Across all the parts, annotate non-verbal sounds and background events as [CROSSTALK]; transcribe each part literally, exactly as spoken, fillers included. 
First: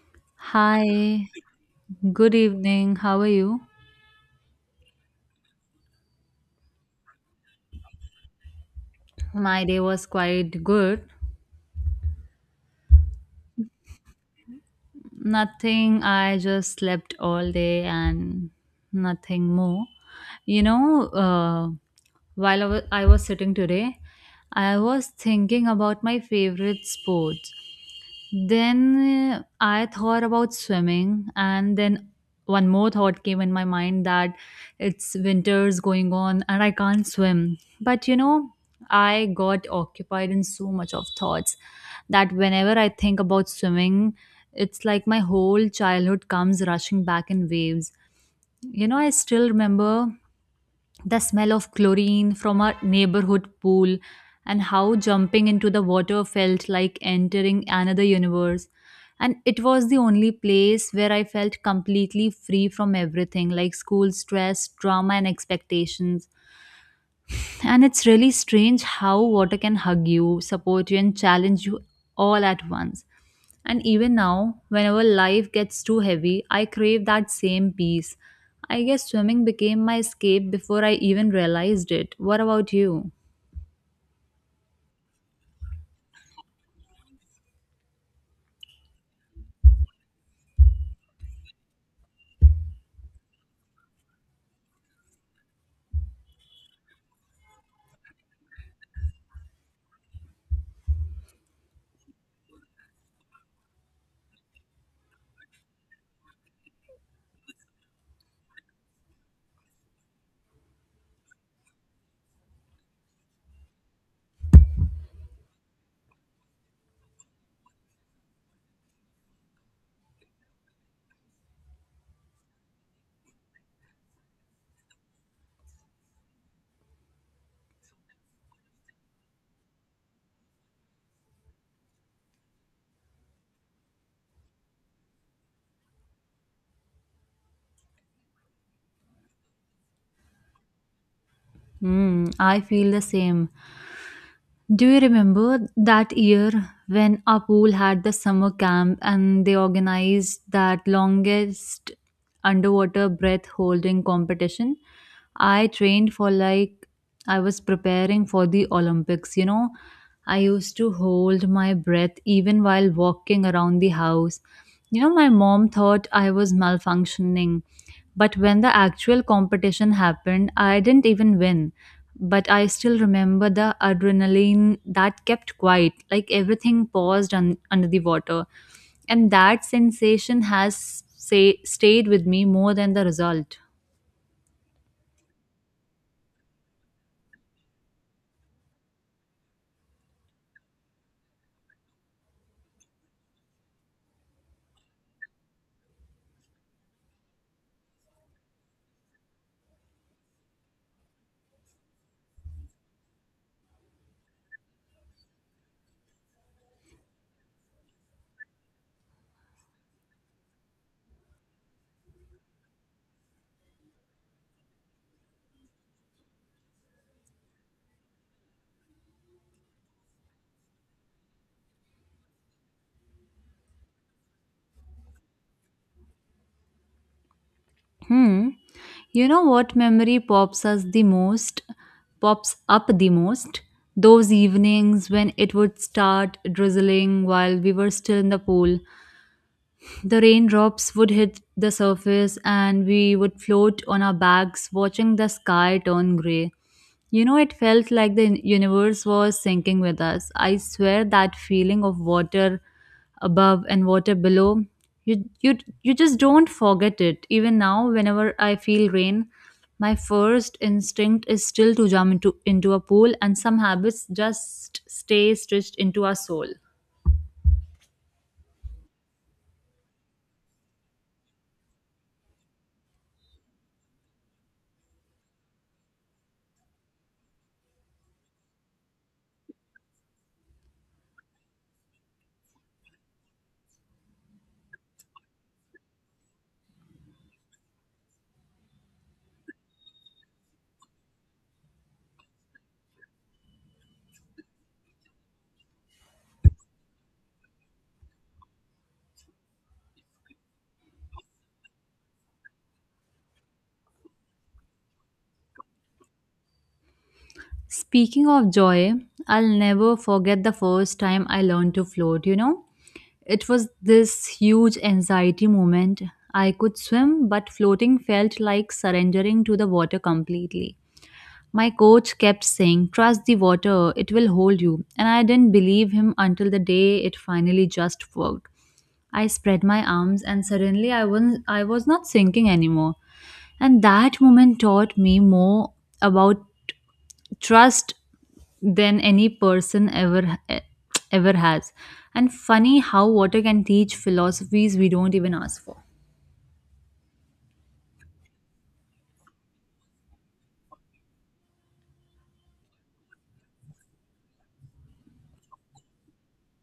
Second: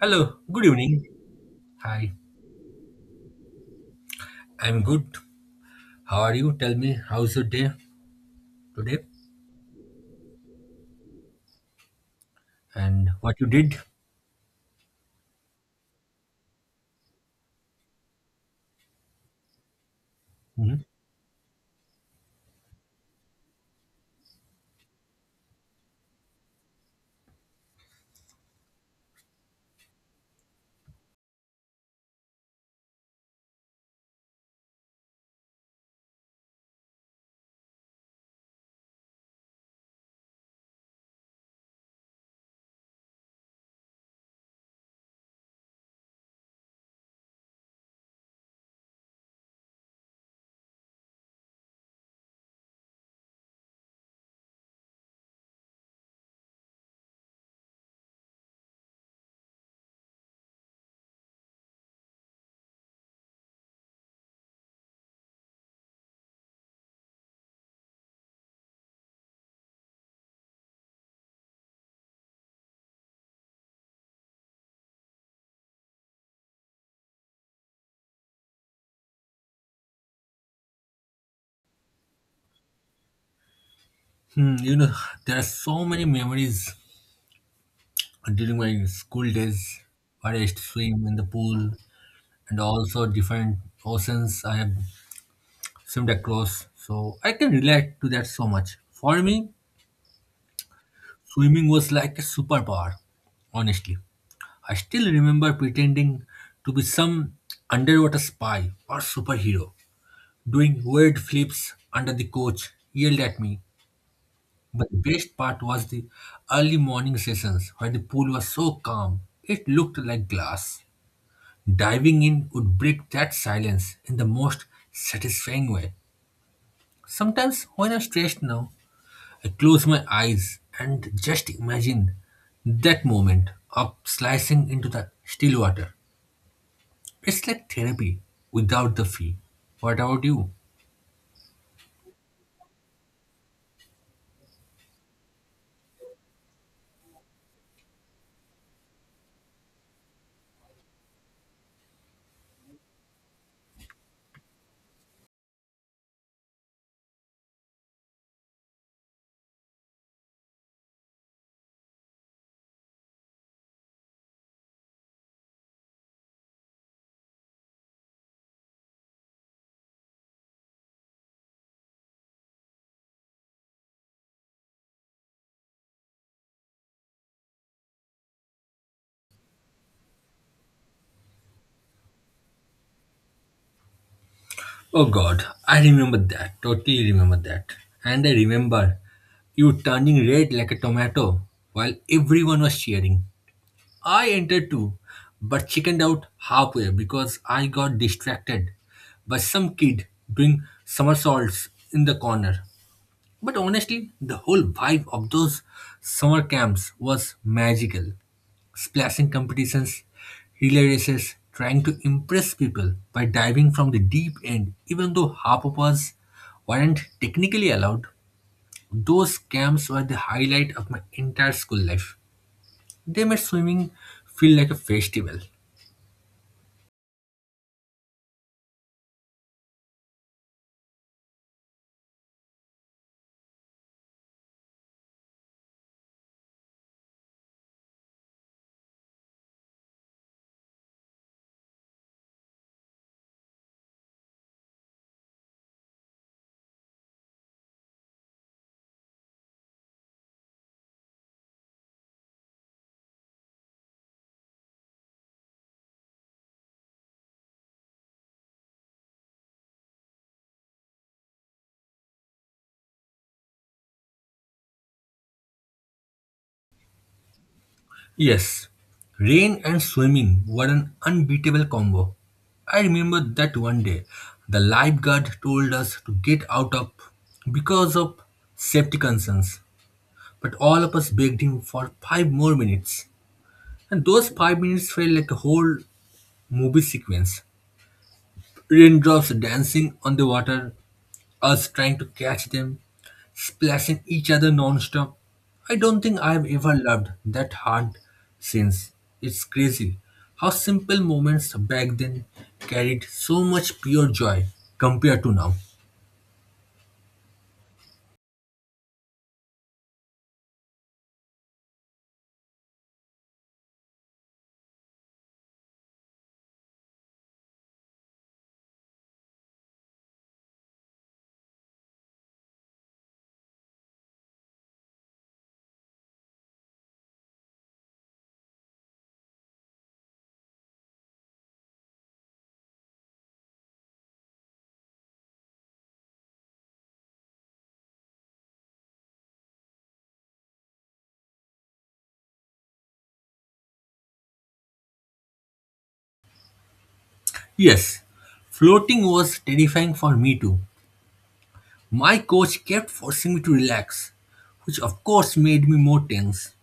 Hello, good evening. Hi, Hi, good evening. How are you? I'm good. How are you? Tell me, how's your day today My day was quite good. and what you did? Nothing, I just slept all day and nothing more. You Mhm. know, uh, while I wa- I was sitting today, I was thinking about my favorite sport. Then uh, I thought about swimming, and then one more thought came in my mind that it's winter's going on and I can't swim. But you know, I got occupied in so much of thoughts that whenever I think about swimming, it's like my whole childhood comes rushing back in waves. You know, I still remember the smell of chlorine from our neighborhood pool, and how jumping into the water felt like entering another universe. And it was the only place where I felt completely free from everything like school stress, drama, and expectations. And it's really strange how water can hug you, support you, and challenge you all at once. And even now, whenever life gets too heavy, I crave that same peace. I guess swimming became my escape before I even realized it. What about you? Hmm, you know, there are so many memories during my school days where I used to swim in the pool and also different oceans I have swimmed across. So I can relate to that so much. For me, swimming was like a superpower, honestly. I still remember pretending to be some underwater spy or superhero doing weird flips under the coach, yelled at me. But the best part was the early morning sessions when the pool was so calm, it looked like glass. Diving in would break that silence in the most satisfying way. Sometimes, when I'm stressed now, I close my eyes and just imagine that moment of slicing into the still water. It's like therapy without the fee. What about you? Hmm, I feel the same. Do you remember that year when our pool had the summer camp and they organized that longest underwater breath holding competition? I trained for like I was preparing for the Olympics, you know. I used to hold my breath even while walking around the house. You know, my mom thought I was malfunctioning, but when the actual competition happened, I didn't even win. But I still remember the adrenaline that kept quiet, like everything paused un- under the water. And that sensation has say, stayed with me more than the result. Oh God, I remember that. Totally remember that. And I remember you turning red like a tomato while everyone was cheering. I entered too, but chickened out halfway because I got distracted by some kid doing somersaults in the corner. But honestly, the whole vibe of those summer camps was magical splashing competitions, relay races, trying to impress people by diving from the deep end, even though half of us weren't technically allowed. Those camps were the highlight of my entire school life. They made swimming feel like a festival. Hmm. You know what memory pops us the most? Pops up the most? Those evenings when it would start drizzling while we were still in the pool, the raindrops would hit the surface and we would float on our backs, watching the sky turn grey. You know, it felt like the universe was sinking with us. I swear that feeling of water above and water below, you, you, you just don't forget it. Even now, whenever I feel rain, my first instinct is still to jump into, into a pool, and some habits just stay stitched into our soul. Yes, rain and swimming were an unbeatable combo. I remember that one day the lifeguard told us to get out of because of safety concerns. But all of us begged him for five more minutes. And those five minutes felt like a whole movie sequence. Raindrops dancing on the water, us trying to catch them, splashing each other non-stop. I don't think I've ever loved that hard since. It's crazy how simple moments back then carried so much pure joy compared to now. Speaking of joy, I'll never forget the first time I learned to float, you know. It was this huge anxiety moment. I could swim, but floating felt like surrendering to the water completely. My coach kept saying, "Trust the water, it will hold you." And I didn't believe him until the day it finally just worked. I spread my arms, and suddenly I was, I was not sinking anymore. And that moment taught me more about trust than any person ever eh, ever has. And funny how water can teach philosophies we don't even ask for. Yes, floating was terrifying for me too. My coach kept forcing me to relax, which of course made me more tense.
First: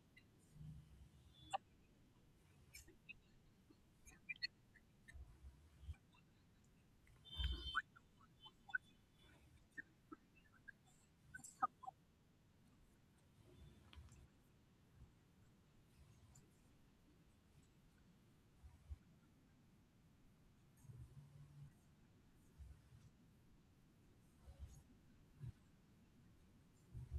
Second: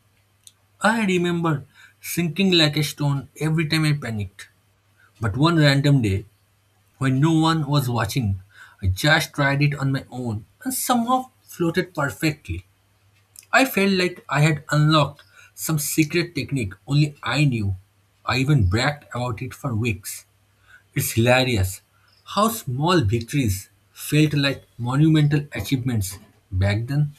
I remember sinking like a stone every time I panicked. But one random day, when no one was watching, I just tried it on my own and somehow floated perfectly. I felt like I had unlocked some secret technique only I knew. I even bragged about it for weeks. It's hilarious how small victories felt like monumental achievements back then.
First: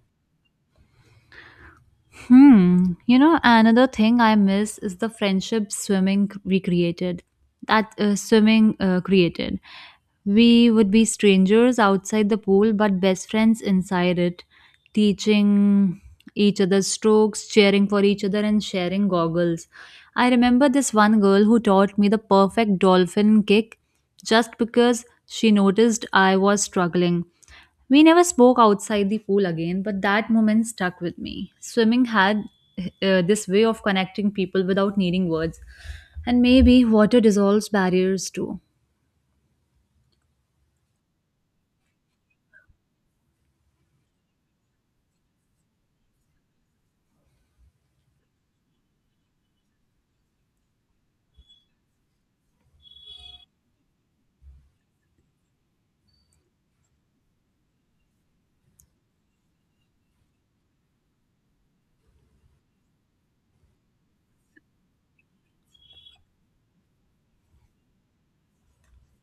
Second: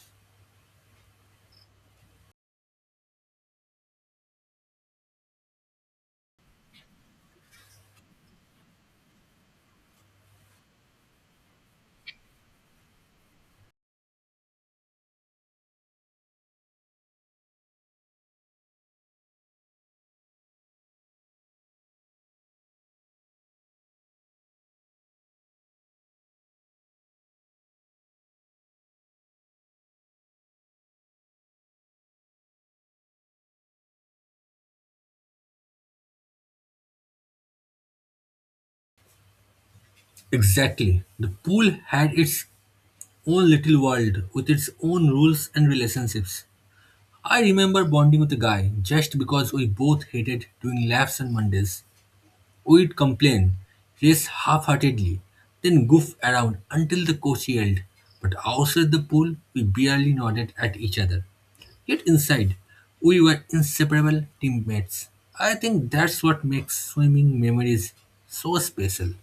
Hmm. You know, another thing I miss is the friendship swimming c- we created. That uh, swimming uh, created. We would be strangers outside the pool, but best friends inside it, teaching each other strokes, cheering for each other, and sharing goggles. I remember this one girl who taught me the perfect dolphin kick just because she noticed I was struggling. We never spoke outside the pool again, but that moment stuck with me. Swimming had uh, this way of connecting people without needing words. And maybe water dissolves barriers too. Exactly. The pool had its own little world with its own rules and relationships. I remember bonding with a guy just because we both hated doing laps on Mondays. We'd complain, race half heartedly, then goof around until the coach yelled. But outside the pool, we barely nodded at each other. Yet inside, we were inseparable teammates. I think that's what makes swimming memories so special.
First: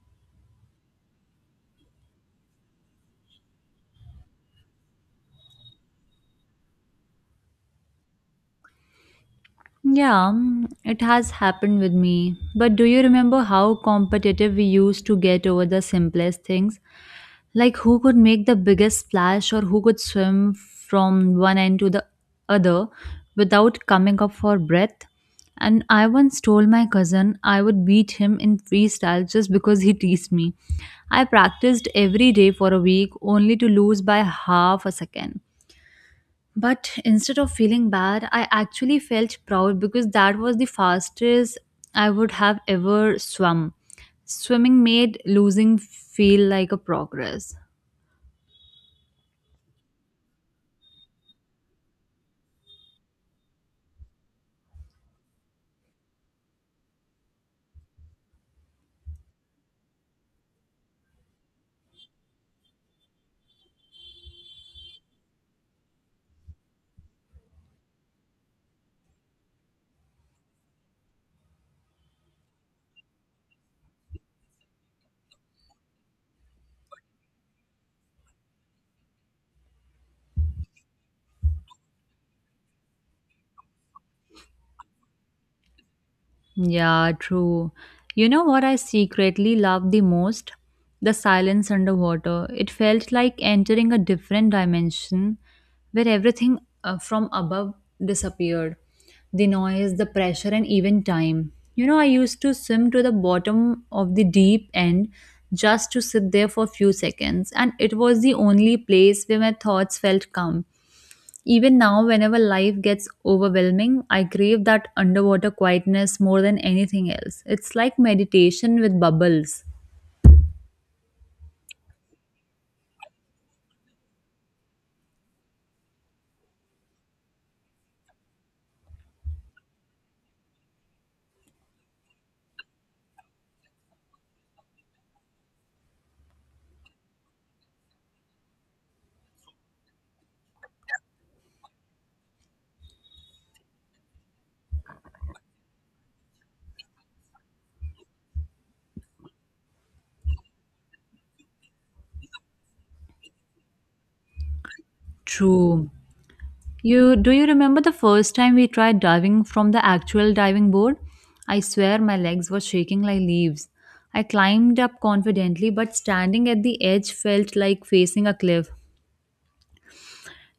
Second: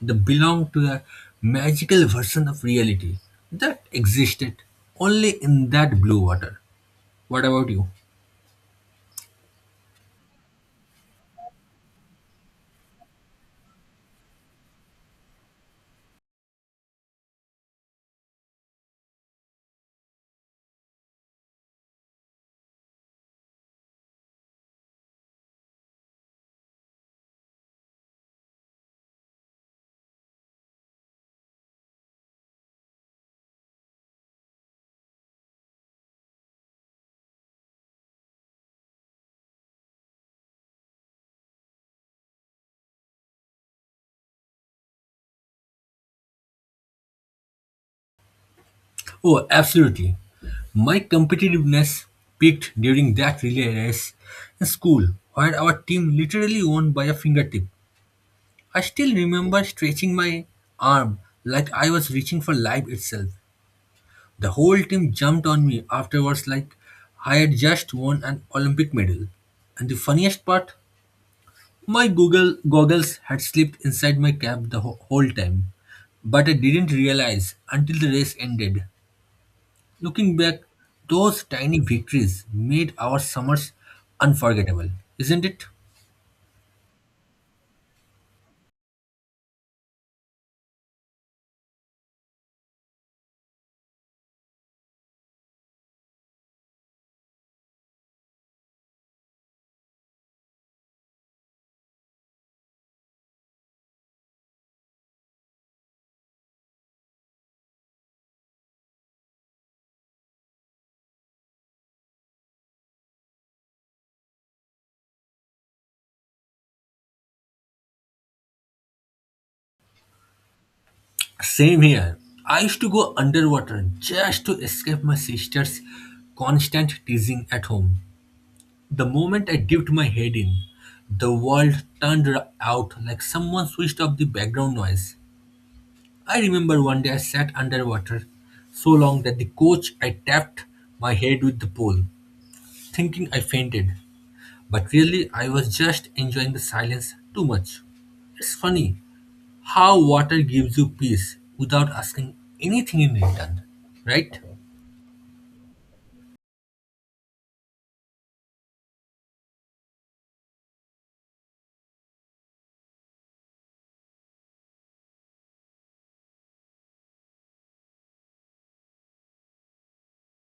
They belong to a magical version of reality that existed only in that blue water. What about you? Yeah, mm, it has happened with me. But do you remember how competitive we used to get over the simplest things? Like who could make the biggest splash or who could swim from one end to the other without coming up for breath? And I once told my cousin I would beat him in freestyle just because he teased me. I practiced every day for a week only to lose by half a second. But instead of feeling bad, I actually felt proud because that was the fastest I would have ever swum. Swimming made losing feel like a progress. Oh, absolutely. My competitiveness peaked during that relay race in school, where our team literally won by a fingertip. I still remember stretching my arm like I was reaching for life itself. The whole team jumped on me afterwards like I had just won an Olympic medal. And the funniest part. My Google goggles had slipped inside my cap the wh- whole time, but I didn't realize until the race ended. Looking back, those tiny victories made our summers unforgettable, isn't it? Yeah, true. You know what I secretly loved the most? The silence underwater. It felt like entering a different dimension where everything uh, from above disappeared. The noise, the pressure, and even time. You know, I used to swim to the bottom of the deep end just to sit there for a few seconds, and it was the only place where my thoughts felt calm. Even now, whenever life gets overwhelming, I crave that underwater quietness more than anything else. It's like meditation with bubbles. Same here. I used to go underwater just to escape my sister's constant teasing at home. The moment I dipped my head in, the world turned out like someone switched off the background noise. I remember one day I sat underwater so long that the coach I tapped my head with the pole, thinking I fainted. But really, I was just enjoying the silence too much. It's funny how water gives you peace without asking anything in return, right? True. You Do you remember the first time we tried diving from the actual diving board? I swear my legs were shaking like leaves. I climbed up confidently, but standing at the edge felt like facing a cliff.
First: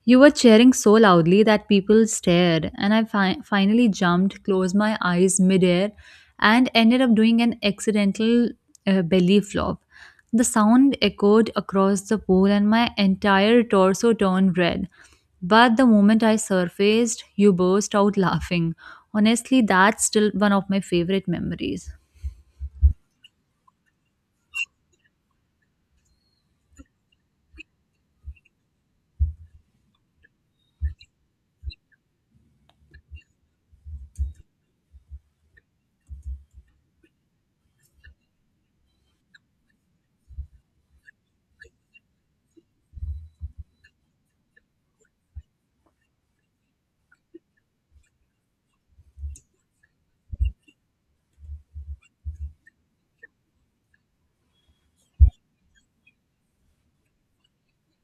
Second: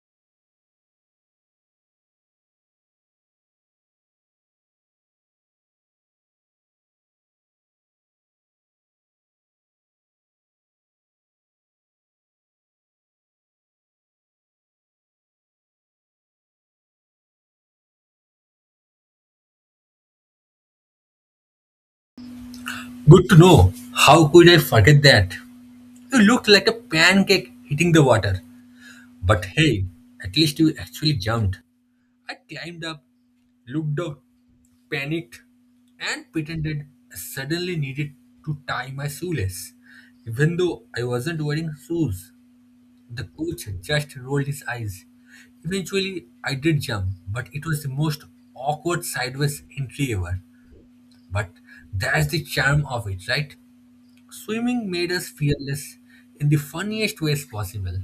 You were cheering so loudly that people stared, and I fi- finally jumped, closed my eyes midair, and ended up doing an accidental uh, belly flop. The sound echoed across the pool, and my entire torso turned red. But the moment I surfaced, you burst out laughing. Honestly, that's still one of my favorite memories. Good to know. How could I forget that? You looked like a pancake hitting the water. But hey, at least you actually jumped. I climbed up, looked down, panicked, and pretended I suddenly needed to tie my shoelace. Even though I wasn't wearing shoes, the coach just rolled his eyes. Eventually, I did jump, but it was the most awkward sideways entry ever. But that's the charm of it, right? Swimming made us fearless in the funniest ways possible.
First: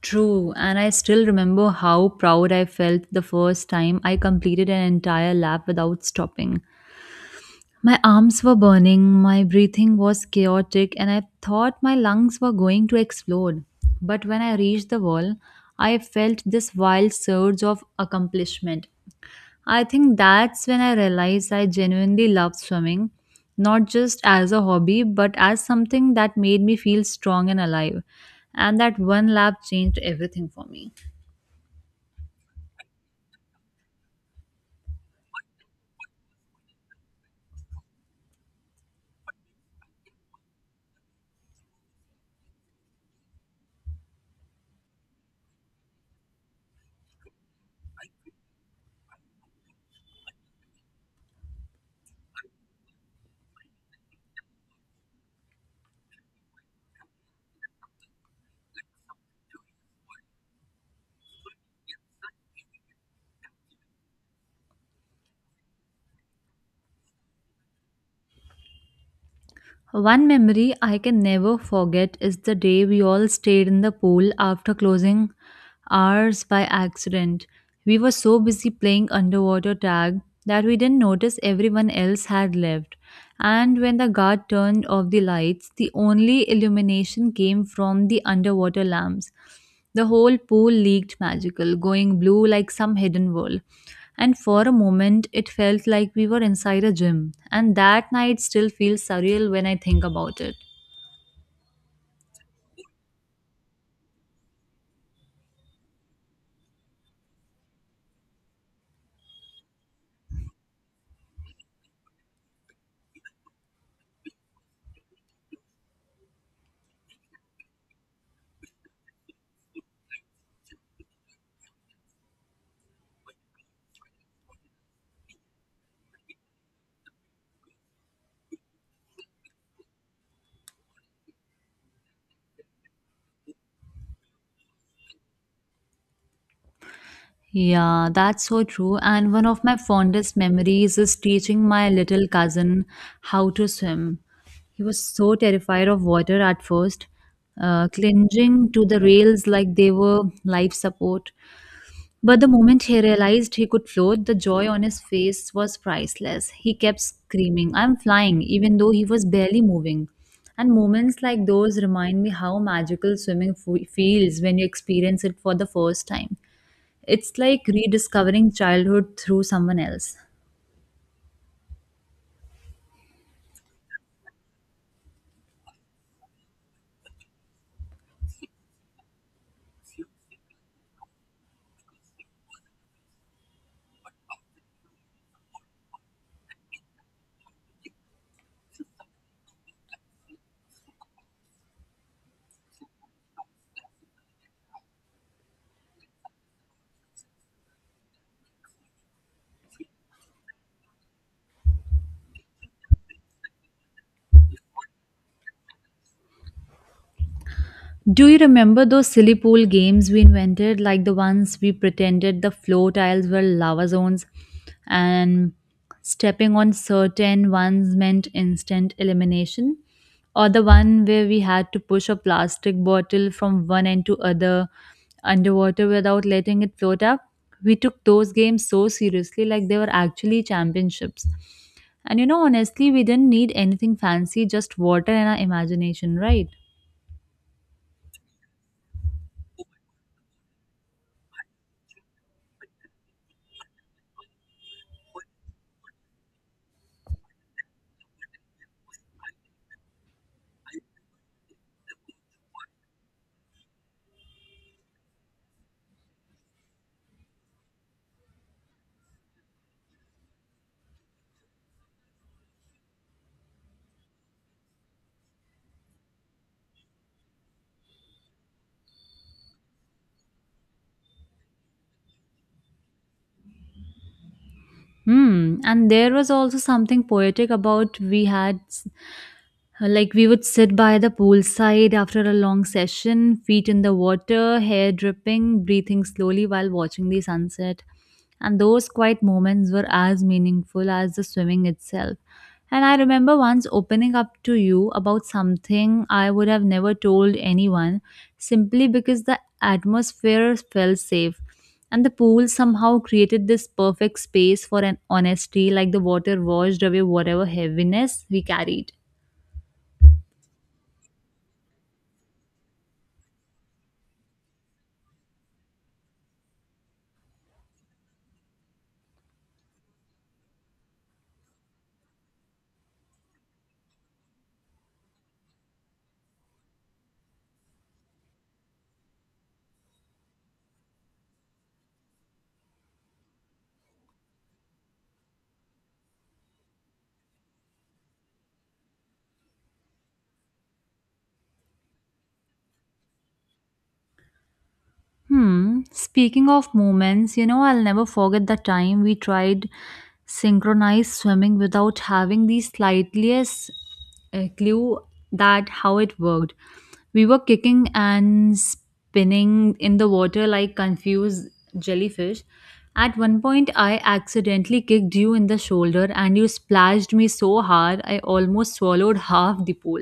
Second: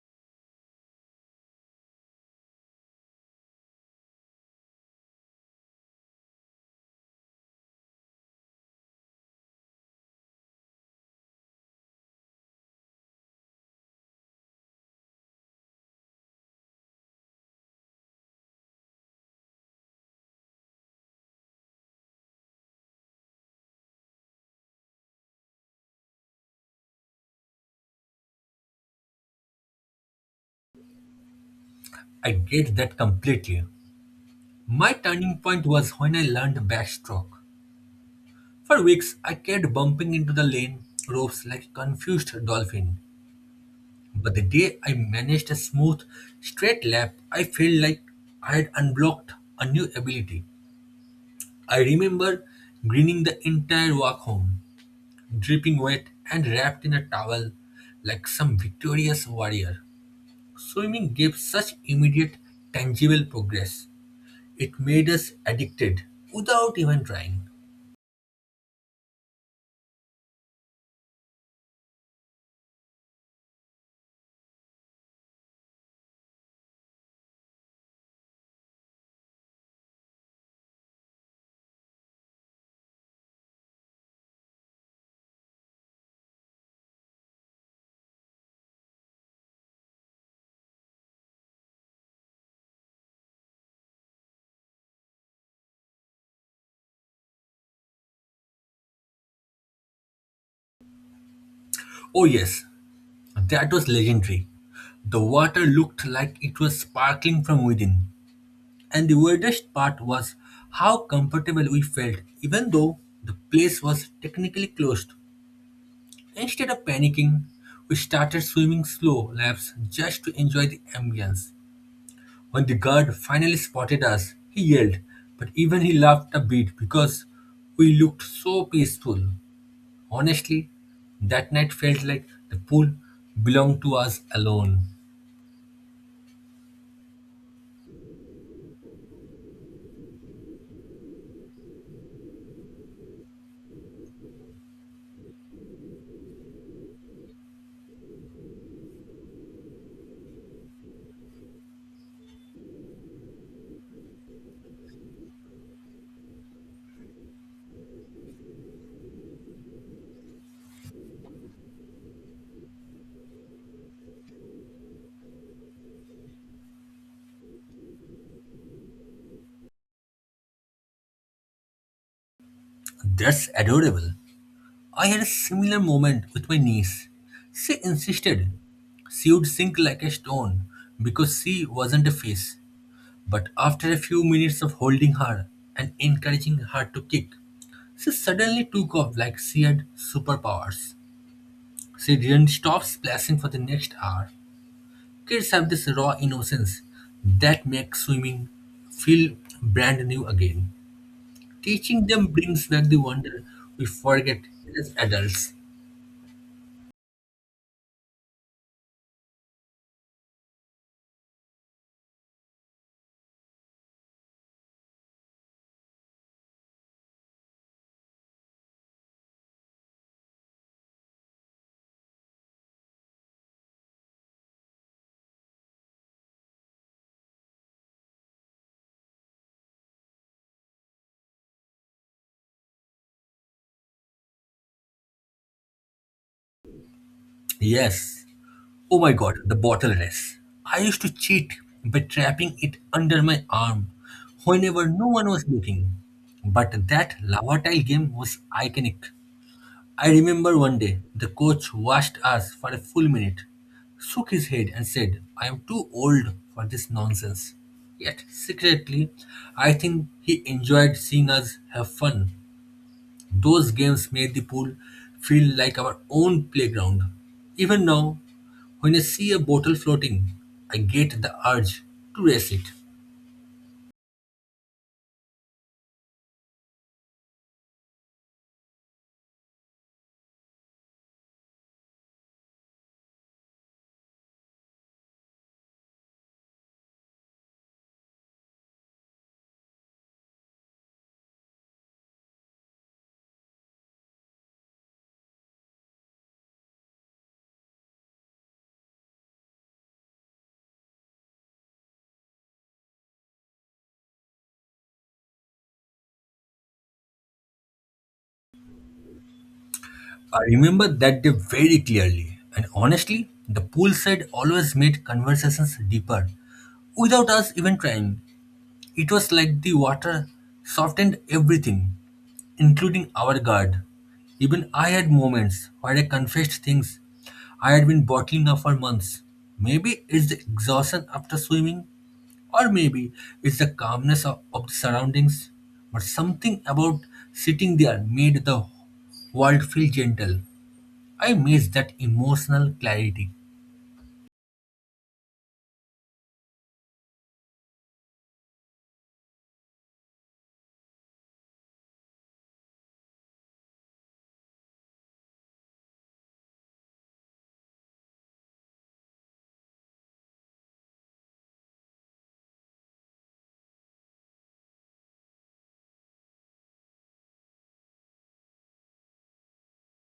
True, and I still remember how proud I felt the first time I completed an entire lap without stopping. My arms were burning, my breathing was chaotic, and I thought my lungs were going to explode. But when I reached the wall, I felt this wild surge of accomplishment. I think that's when I realized I genuinely loved swimming, not just as a hobby, but as something that made me feel strong and alive. And that one lap changed everything for me. I get that completely. My turning point was when I learned backstroke. For weeks, I kept bumping into the lane ropes like a confused dolphin. But the day I managed a smooth, straight lap, I felt like I had unblocked a new ability. I remember grinning the entire walk home, dripping wet and wrapped in a towel like some victorious warrior. Swimming gave such immediate, tangible progress. It made us addicted without even trying. One memory I can never forget is the day we all stayed in the pool after closing hours by accident. We were so busy playing underwater tag that we didn't notice everyone else had left. And when the guard turned off the lights, the only illumination came from the underwater lamps. The whole pool leaked magical, going blue like some hidden world. And for a moment, it felt like we were inside a gym. And that night still feels surreal when I think about it. Oh, yes, that was legendary. The water looked like it was sparkling from within. And the weirdest part was how comfortable we felt, even though the place was technically closed. Instead of panicking, we started swimming slow laps just to enjoy the ambience. When the guard finally spotted us, he yelled, but even he laughed a bit because we looked so peaceful. Honestly, that night felt like the pool belonged to us alone. Yeah, that's so true. And one of my fondest memories is teaching my little cousin how to swim. He was so terrified of water at first, uh, clinging to the rails like they were life support. But the moment he realized he could float, the joy on his face was priceless. He kept screaming, "I'm flying," even though he was barely moving. And moments like those remind me how magical swimming f- feels when you experience it for the first time. It's like rediscovering childhood through someone else. That's adorable. I had a similar moment with my niece. She insisted she would sink like a stone because she wasn't a fish. But after a few minutes of holding her and encouraging her to kick, she suddenly took off like she had superpowers. She didn't stop splashing for the next hour. Kids have this raw innocence that makes swimming feel brand new again. Teaching them brings back the wonder we forget as adults. Do you remember those silly pool games we invented, like the ones we pretended the floor tiles were lava zones and stepping on certain ones meant instant elimination? Or the one where we had to push a plastic bottle from one end to other underwater without letting it float up? We took those games so seriously, like they were actually championships. And you know, honestly, we didn't need anything fancy, just water and our imagination, right? Yes. Oh my god, the bottle race. I used to cheat by trapping it under my arm whenever no one was looking. But that lava tile game was iconic. I remember one day the coach watched us for a full minute, shook his head, and said, I am too old for this nonsense. Yet, secretly, I think he enjoyed seeing us have fun. Those games made the pool feel like our own playground. Even now, when I see a bottle floating, I get the urge to race it. Hmm. And there was also something poetic about we had s- uh, like we would sit by the poolside after a long session, feet in the water, hair dripping, breathing slowly while watching the sunset. And those quiet moments were as meaningful as the swimming itself. And I remember once opening up to you about something I would have never told anyone simply because the atmosphere felt safe. And the pool somehow created this perfect space for an honesty, like the water washed away whatever heaviness we carried. I remember that day very clearly, and honestly, the poolside always made conversations deeper without us even trying. It was like the water softened everything, including our guard. Even I had moments where I confessed things I had been bottling up for months. Maybe it's the exhaustion after swimming, or maybe it's the calmness of, of the surroundings, but something about sitting there made the world feel gentle. I miss that emotional clarity. Hmm. Speaking of moments, you know, I'll never forget the time we tried synchronized swimming without having the slightest uh, clue that how it worked. We were kicking and spinning in the water like confused jellyfish. At one point, I accidentally kicked you in the shoulder and you splashed me so hard I almost swallowed half the pool.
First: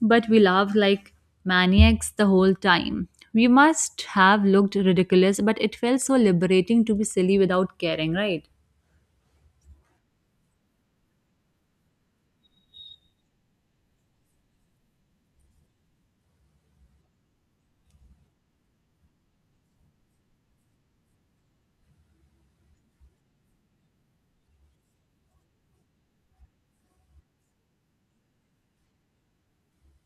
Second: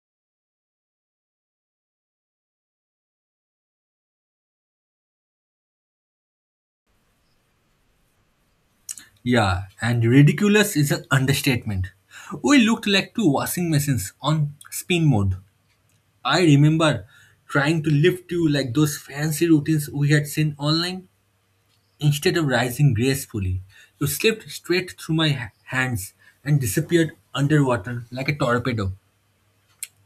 But we laughed like maniacs the whole time. We must have looked ridiculous, but it felt so liberating to be silly without caring, right? Yeah, and ridiculous is an understatement. We looked like two washing machines on spin mode. I remember trying to lift you like those fancy routines we had seen online. Instead of rising gracefully, you slipped straight through my ha- hands and disappeared underwater like a torpedo.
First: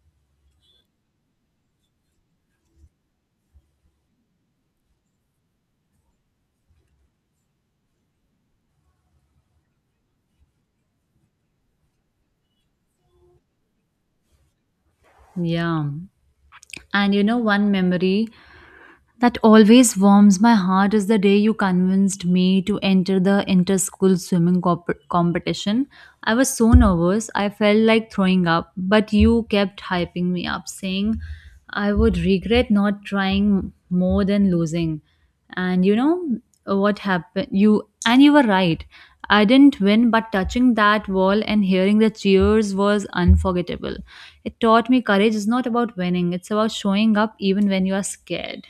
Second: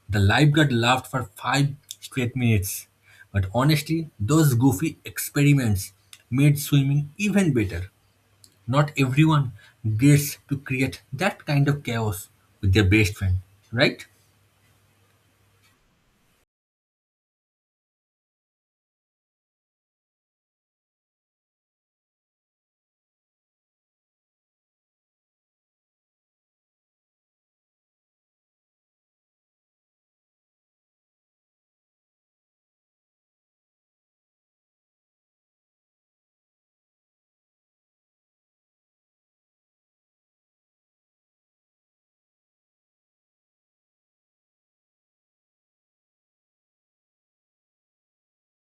The lifeguard laughed for five straight minutes. But honestly, those goofy experiments made swimming even better. Not everyone gets to create that kind of chaos with their best friend, right? Yeah. And you know, one memory that always warms my heart is the day you convinced me to enter the inter school swimming comp- competition. I was so nervous, I felt like throwing up, but you kept hyping me up, saying I would regret not trying more than losing. And you know what happened? You and you were right. I didn't win, but touching that wall and hearing the cheers was unforgettable. It taught me courage is not about winning, it's about showing up even when you are scared.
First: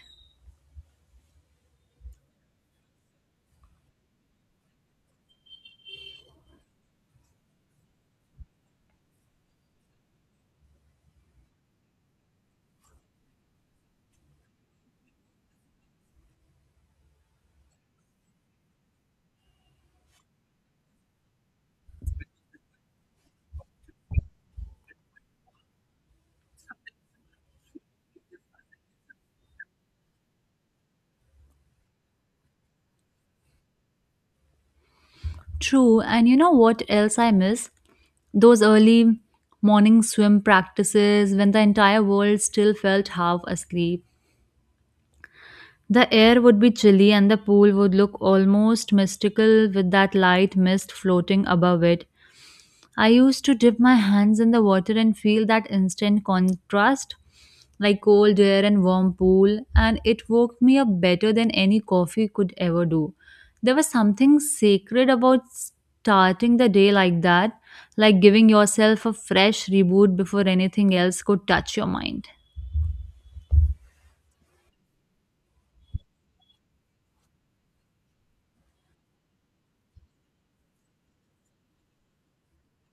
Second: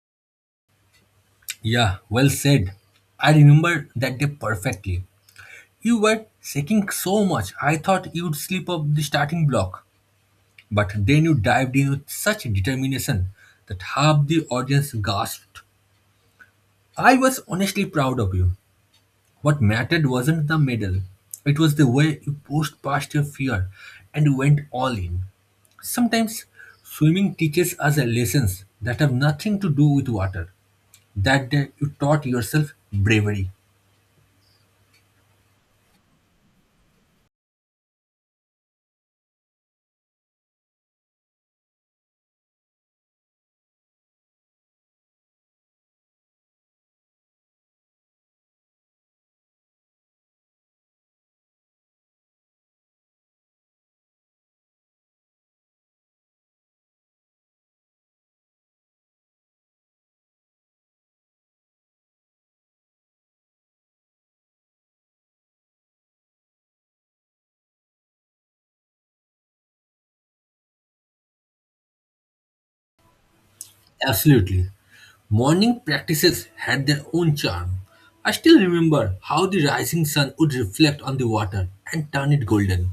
Yeah, well said. I remember that day perfectly. You were shaking so much, I thought you'd slip up the starting block. But then you dived in with such determination that half the audience gasped. I was honestly proud of you. What mattered wasn't the medal, it was the way you pushed past your fear and went all in. Sometimes swimming teaches us lessons that have nothing to do with water. That day you taught yourself bravery. True, and you know what else I miss? Those early morning swim practices when the entire world still felt half asleep. The air would be chilly and the pool would look almost mystical with that light mist floating above it. I used to dip my hands in the water and feel that instant contrast, like cold air and warm pool, and it woke me up better than any coffee could ever do. There was something sacred about starting the day like that, like giving yourself a fresh reboot before anything else could touch your mind. Absolutely. Morning practices had their own charm. I still remember how the rising sun would reflect on the water and turn it golden.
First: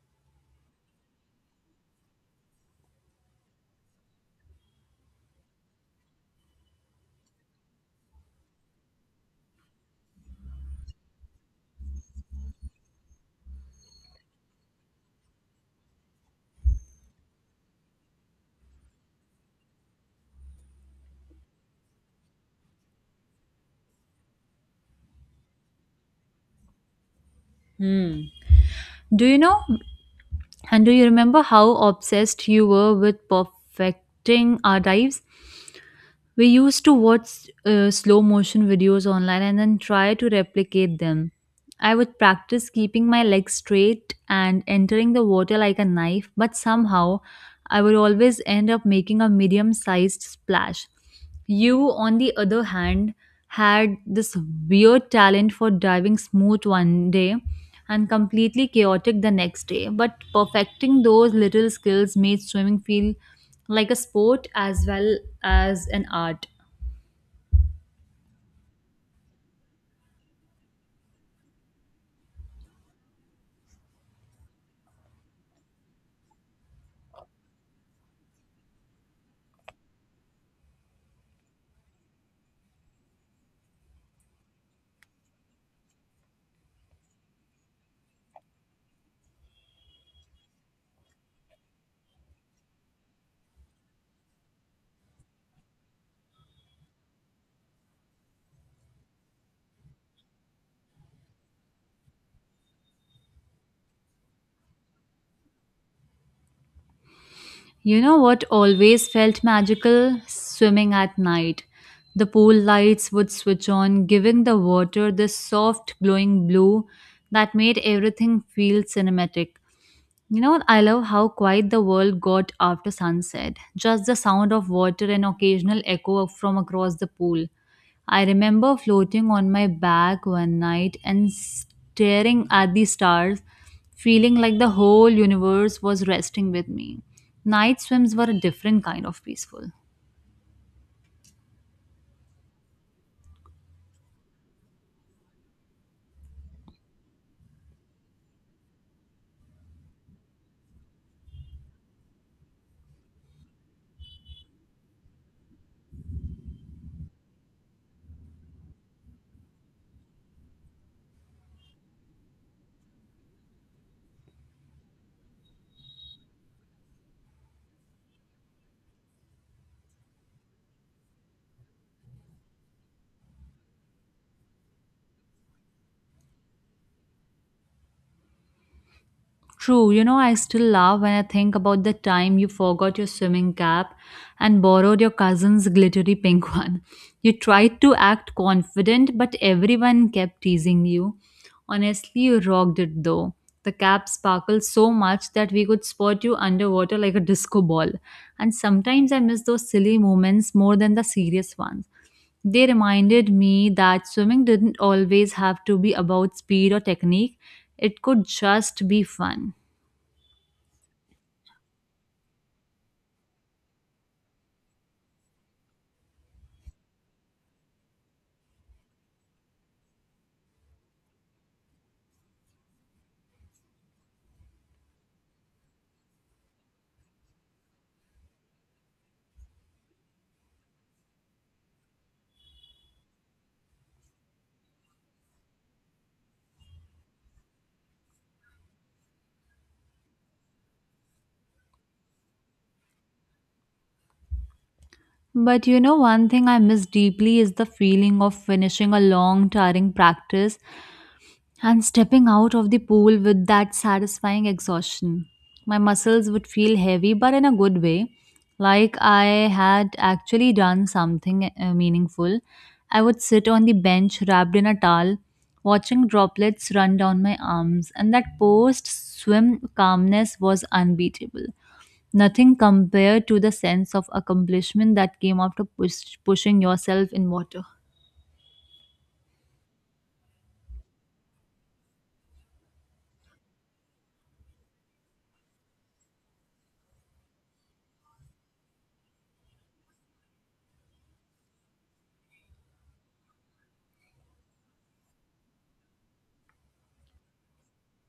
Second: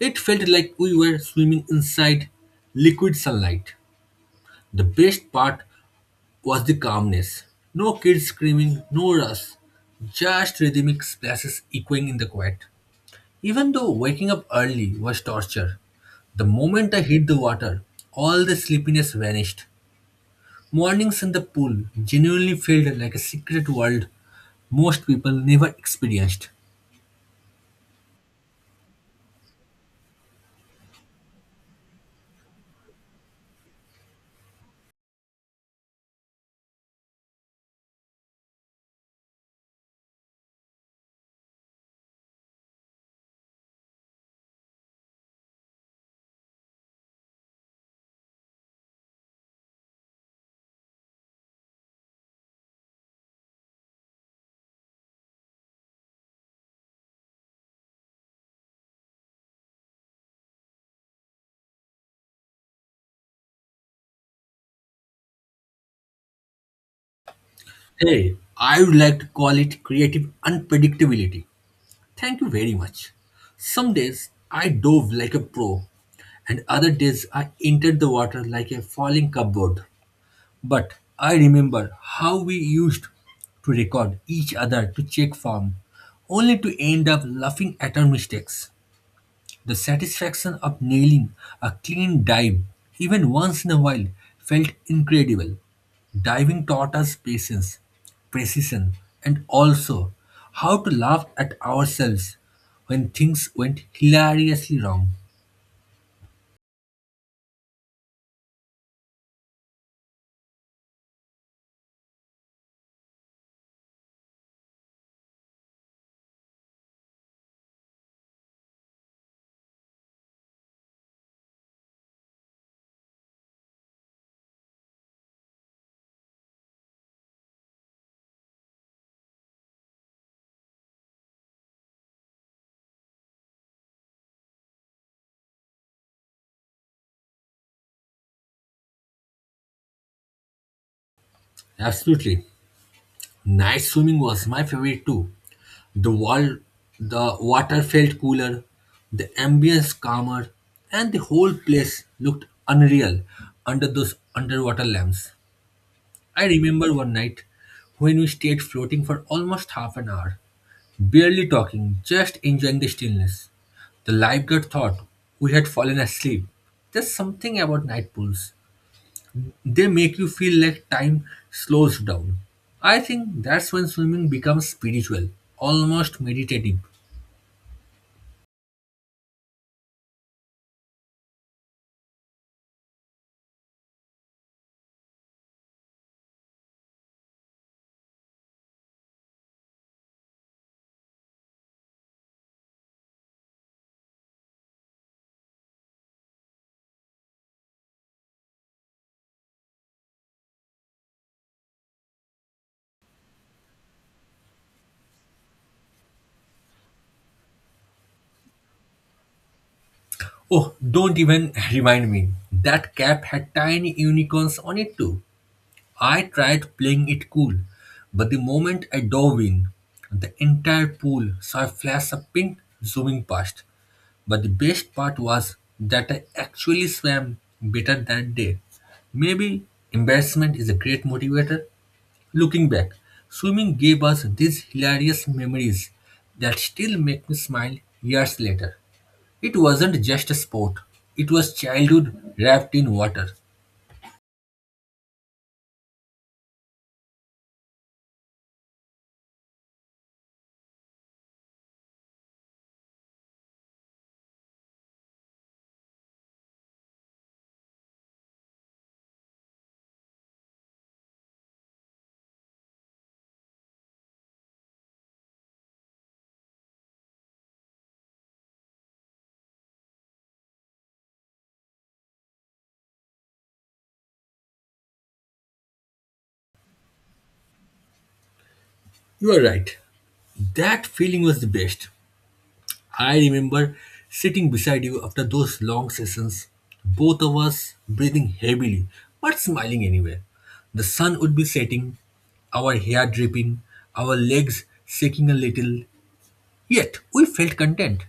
It felt like we were swimming inside liquid sunlight. The best part was the calmness. No kids screaming, no rush, just rhythmic splashes echoing in the quiet. Even though waking up early was torture, the moment I hit the water, all the sleepiness vanished. Mornings in the pool genuinely felt like a secret world most people never experienced. Do you know and do you remember how obsessed you were with perfecting our dives? We used to watch uh, slow motion videos online and then try to replicate them. I would practice keeping my legs straight and entering the water like a knife, but somehow I would always end up making a medium sized splash. You, on the other hand, had this weird talent for diving smooth one day and completely chaotic the next day. But perfecting those little skills made swimming feel like a sport as well as an art. Hey, I would like to call it creative unpredictability. Thank you very much. Some days I dove like a pro, and other days I entered the water like a falling cupboard. But I remember how we used to record each other to check form, only to end up laughing at our mistakes. The satisfaction of nailing a clean dive, even once in a while, felt incredible. Diving taught us patience, precision, and also how to laugh at ourselves when things went hilariously wrong. You know what always felt magical? Swimming at night. The pool lights would switch on, giving the water this soft glowing blue that made everything feel cinematic. You know, I love how quiet the world got after sunset. Just the sound of water and occasional echo from across the pool. I remember floating on my back one night and staring at the stars, feeling like the whole universe was resting with me. Night swims were a different kind of peaceful. Absolutely. Night swimming was my favorite too. The wall, the water felt cooler, the ambience calmer, and the whole place looked unreal under those underwater lamps. I remember one night when we stayed floating for almost half an hour, barely talking, just enjoying the stillness. The lifeguard thought we had fallen asleep. There's something about night pools. They make you feel like time slows down. I think that's when swimming becomes spiritual, almost meditative. True, you know, I still laugh when I think about the time you forgot your swimming cap and borrowed your cousin's glittery pink [LAUGHS] one. You tried to act confident, but everyone kept teasing you. Honestly, you rocked it though. The cap sparkled so much that we could spot you underwater like a disco ball. And sometimes I miss those silly moments more than the serious ones. They reminded me that swimming didn't always have to be about speed or technique, it could just be fun. Oh, don't even [LAUGHS] remind me. That cap had tiny unicorns on it too. I tried playing it cool, but the moment I dove in, the entire pool saw a flash of pink zooming past. But the best part was that I actually swam better that day. Maybe embarrassment is a great motivator. Looking back, swimming gave us these hilarious memories that still make me smile years later. It wasn't just a sport, it was childhood wrapped in water. But you know, one thing I miss deeply is the feeling of finishing a long, tiring practice and stepping out of the pool with that satisfying exhaustion. My muscles would feel heavy, but in a good way, like I had actually done something uh, meaningful. I would sit on the bench wrapped in a towel, watching droplets run down my arms, and that post swim calmness was unbeatable. Nothing compared to the sense of accomplishment that came after push, pushing yourself in water. You are right, that feeling was the best. I remember sitting beside you after those long sessions, both of us breathing heavily but smiling anyway. The sun would be setting, our hair dripping, our legs shaking a little, yet we felt content.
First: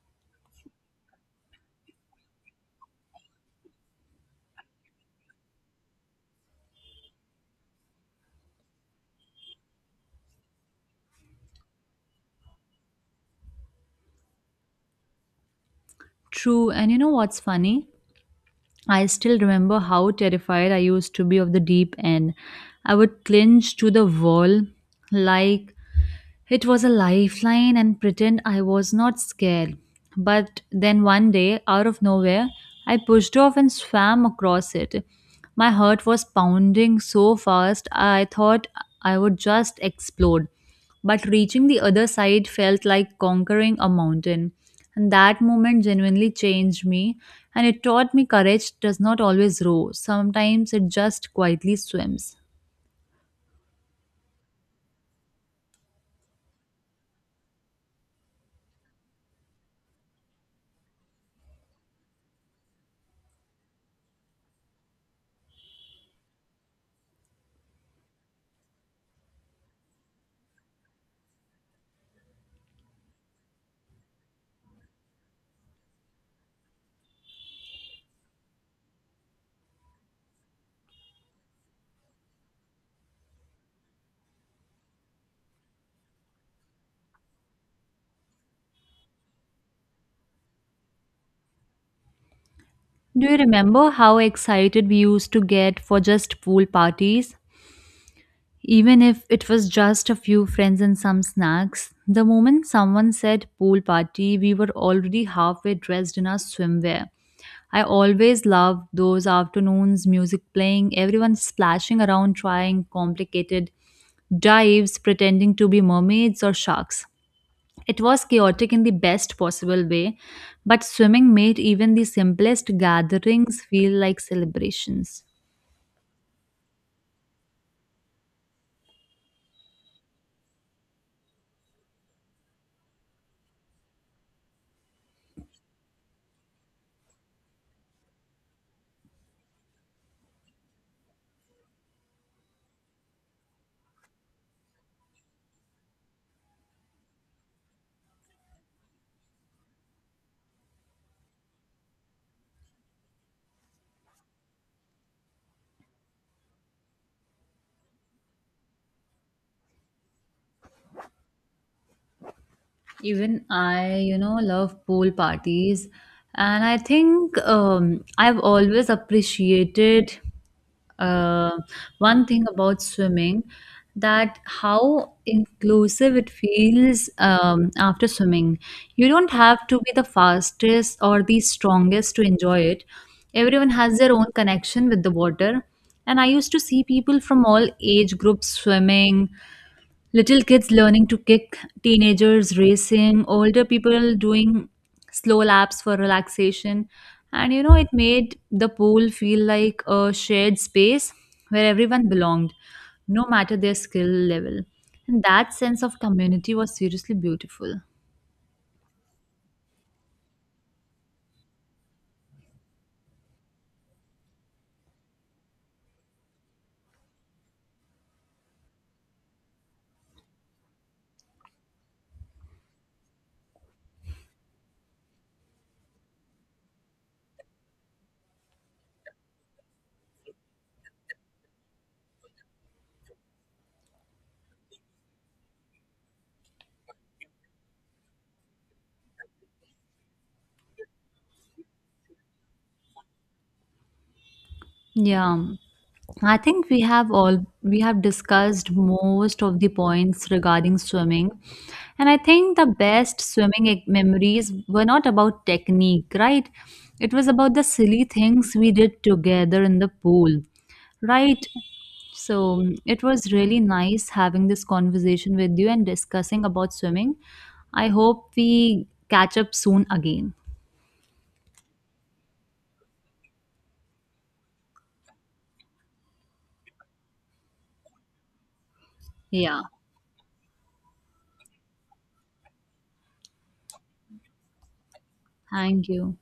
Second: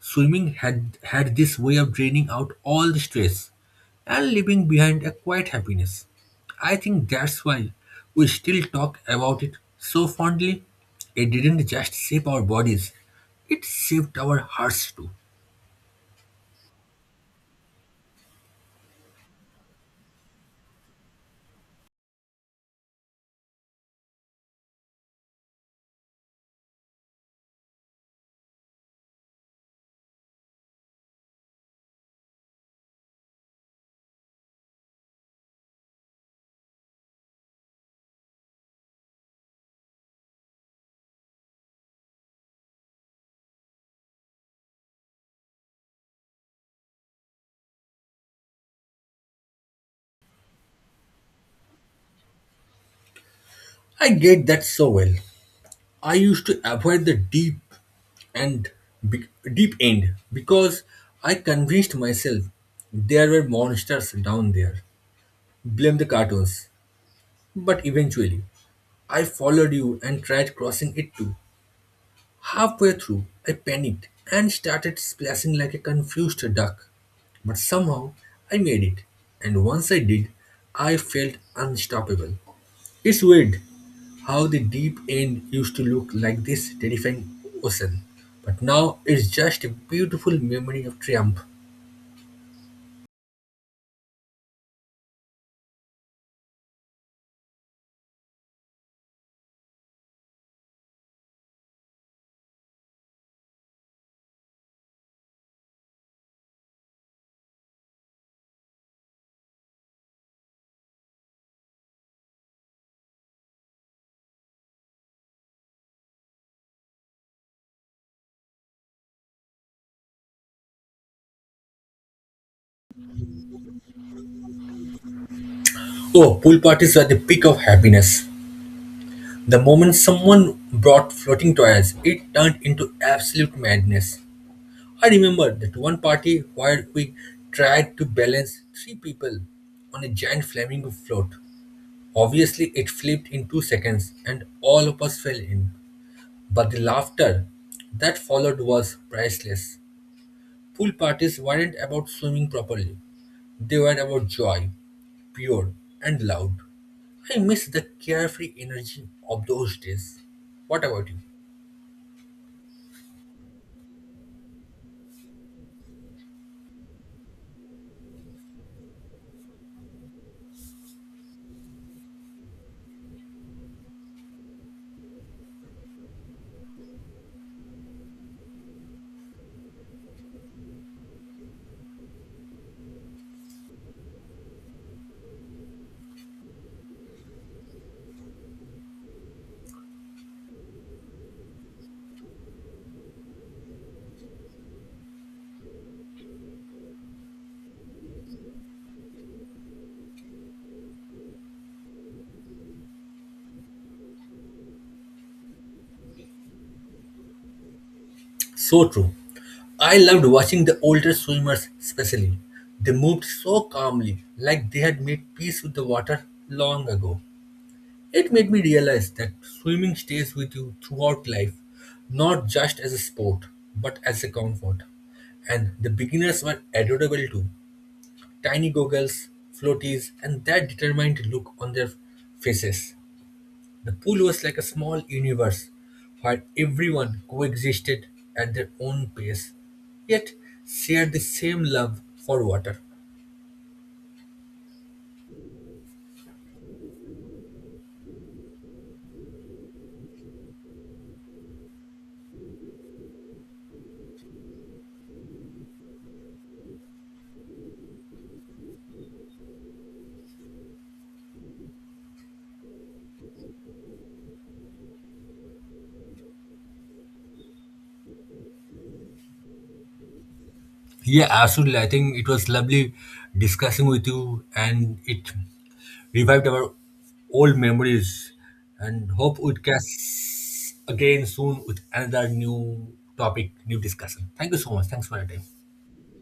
Swimming had, had this way of draining out all the stress and leaving behind a quiet happiness. I think that's why we still talk about it so fondly. It didn't just shape our bodies, it shaped our hearts too. True, and you know what's funny? I still remember how terrified I used to be of the deep end. I would clinch to the wall like it was a lifeline and pretend I was not scared. But then one day, out of nowhere, I pushed off and swam across it. My heart was pounding so fast I thought I would just explode. But reaching the other side felt like conquering a mountain. And that moment genuinely changed me, and it taught me courage does not always row. Sometimes it just quietly swims. I get that so well. I used to avoid the deep and be- deep end because I convinced myself there were monsters down there. Blame the cartoons. But eventually, I followed you and tried crossing it too. Halfway through, I panicked and started splashing like a confused duck. But somehow, I made it, and once I did, I felt unstoppable. It's weird how the deep end used to look like this terrifying ocean, but now it's just a beautiful memory of triumph. Do you remember how excited we used to get for just pool parties? Even if it was just a few friends and some snacks, the moment someone said pool party, we were already halfway dressed in our swimwear. I always loved those afternoons, music playing, everyone splashing around trying complicated dives, pretending to be mermaids or sharks. It was chaotic in the best possible way, but swimming made even the simplest gatherings feel like celebrations. Oh, pool parties are the peak of happiness. The moment someone brought floating toys, it turned into absolute madness. I remember that one party where we tried to balance three people on a giant flamingo float. Obviously, it flipped in two seconds and all of us fell in. But the laughter that followed was priceless. Pool parties weren't about swimming properly, they were about joy, pure and loud. I miss the carefree energy of those days. What about you? Even I, you know, love pool parties. And I think um, I've always appreciated uh, one thing about swimming that how inclusive it feels um, after swimming. You don't have to be the fastest or the strongest to enjoy it. Everyone has their own connection with the water. And I used to see people from all age groups swimming, little kids learning to kick, teenagers racing, older people doing slow laps for relaxation. And you know, it made the pool feel like a shared space where everyone belonged, no matter their skill level. And that sense of community was seriously beautiful. So true. I loved watching the older swimmers, especially. They moved so calmly, like they had made peace with the water long ago. It made me realize that swimming stays with you throughout life, not just as a sport, but as a comfort. And the beginners were adorable too. Tiny goggles, floaties, and that determined look on their faces. The pool was like a small universe where everyone coexisted at their own pace, yet shared the same love for water. Yeah. I think we have all we have discussed most of the points regarding swimming. And I think the best swimming e- memories were not about technique, right? It was about the silly things we did together in the pool, right? So it was really nice having this conversation with you and discussing about swimming. I hope we catch up soon again. Yeah, absolutely. I think it was lovely discussing with you, and it revived our old memories. And hope we Yeah. catch again soon with another new topic, new discussion. Thank you so much. Thanks for your time. Thank you.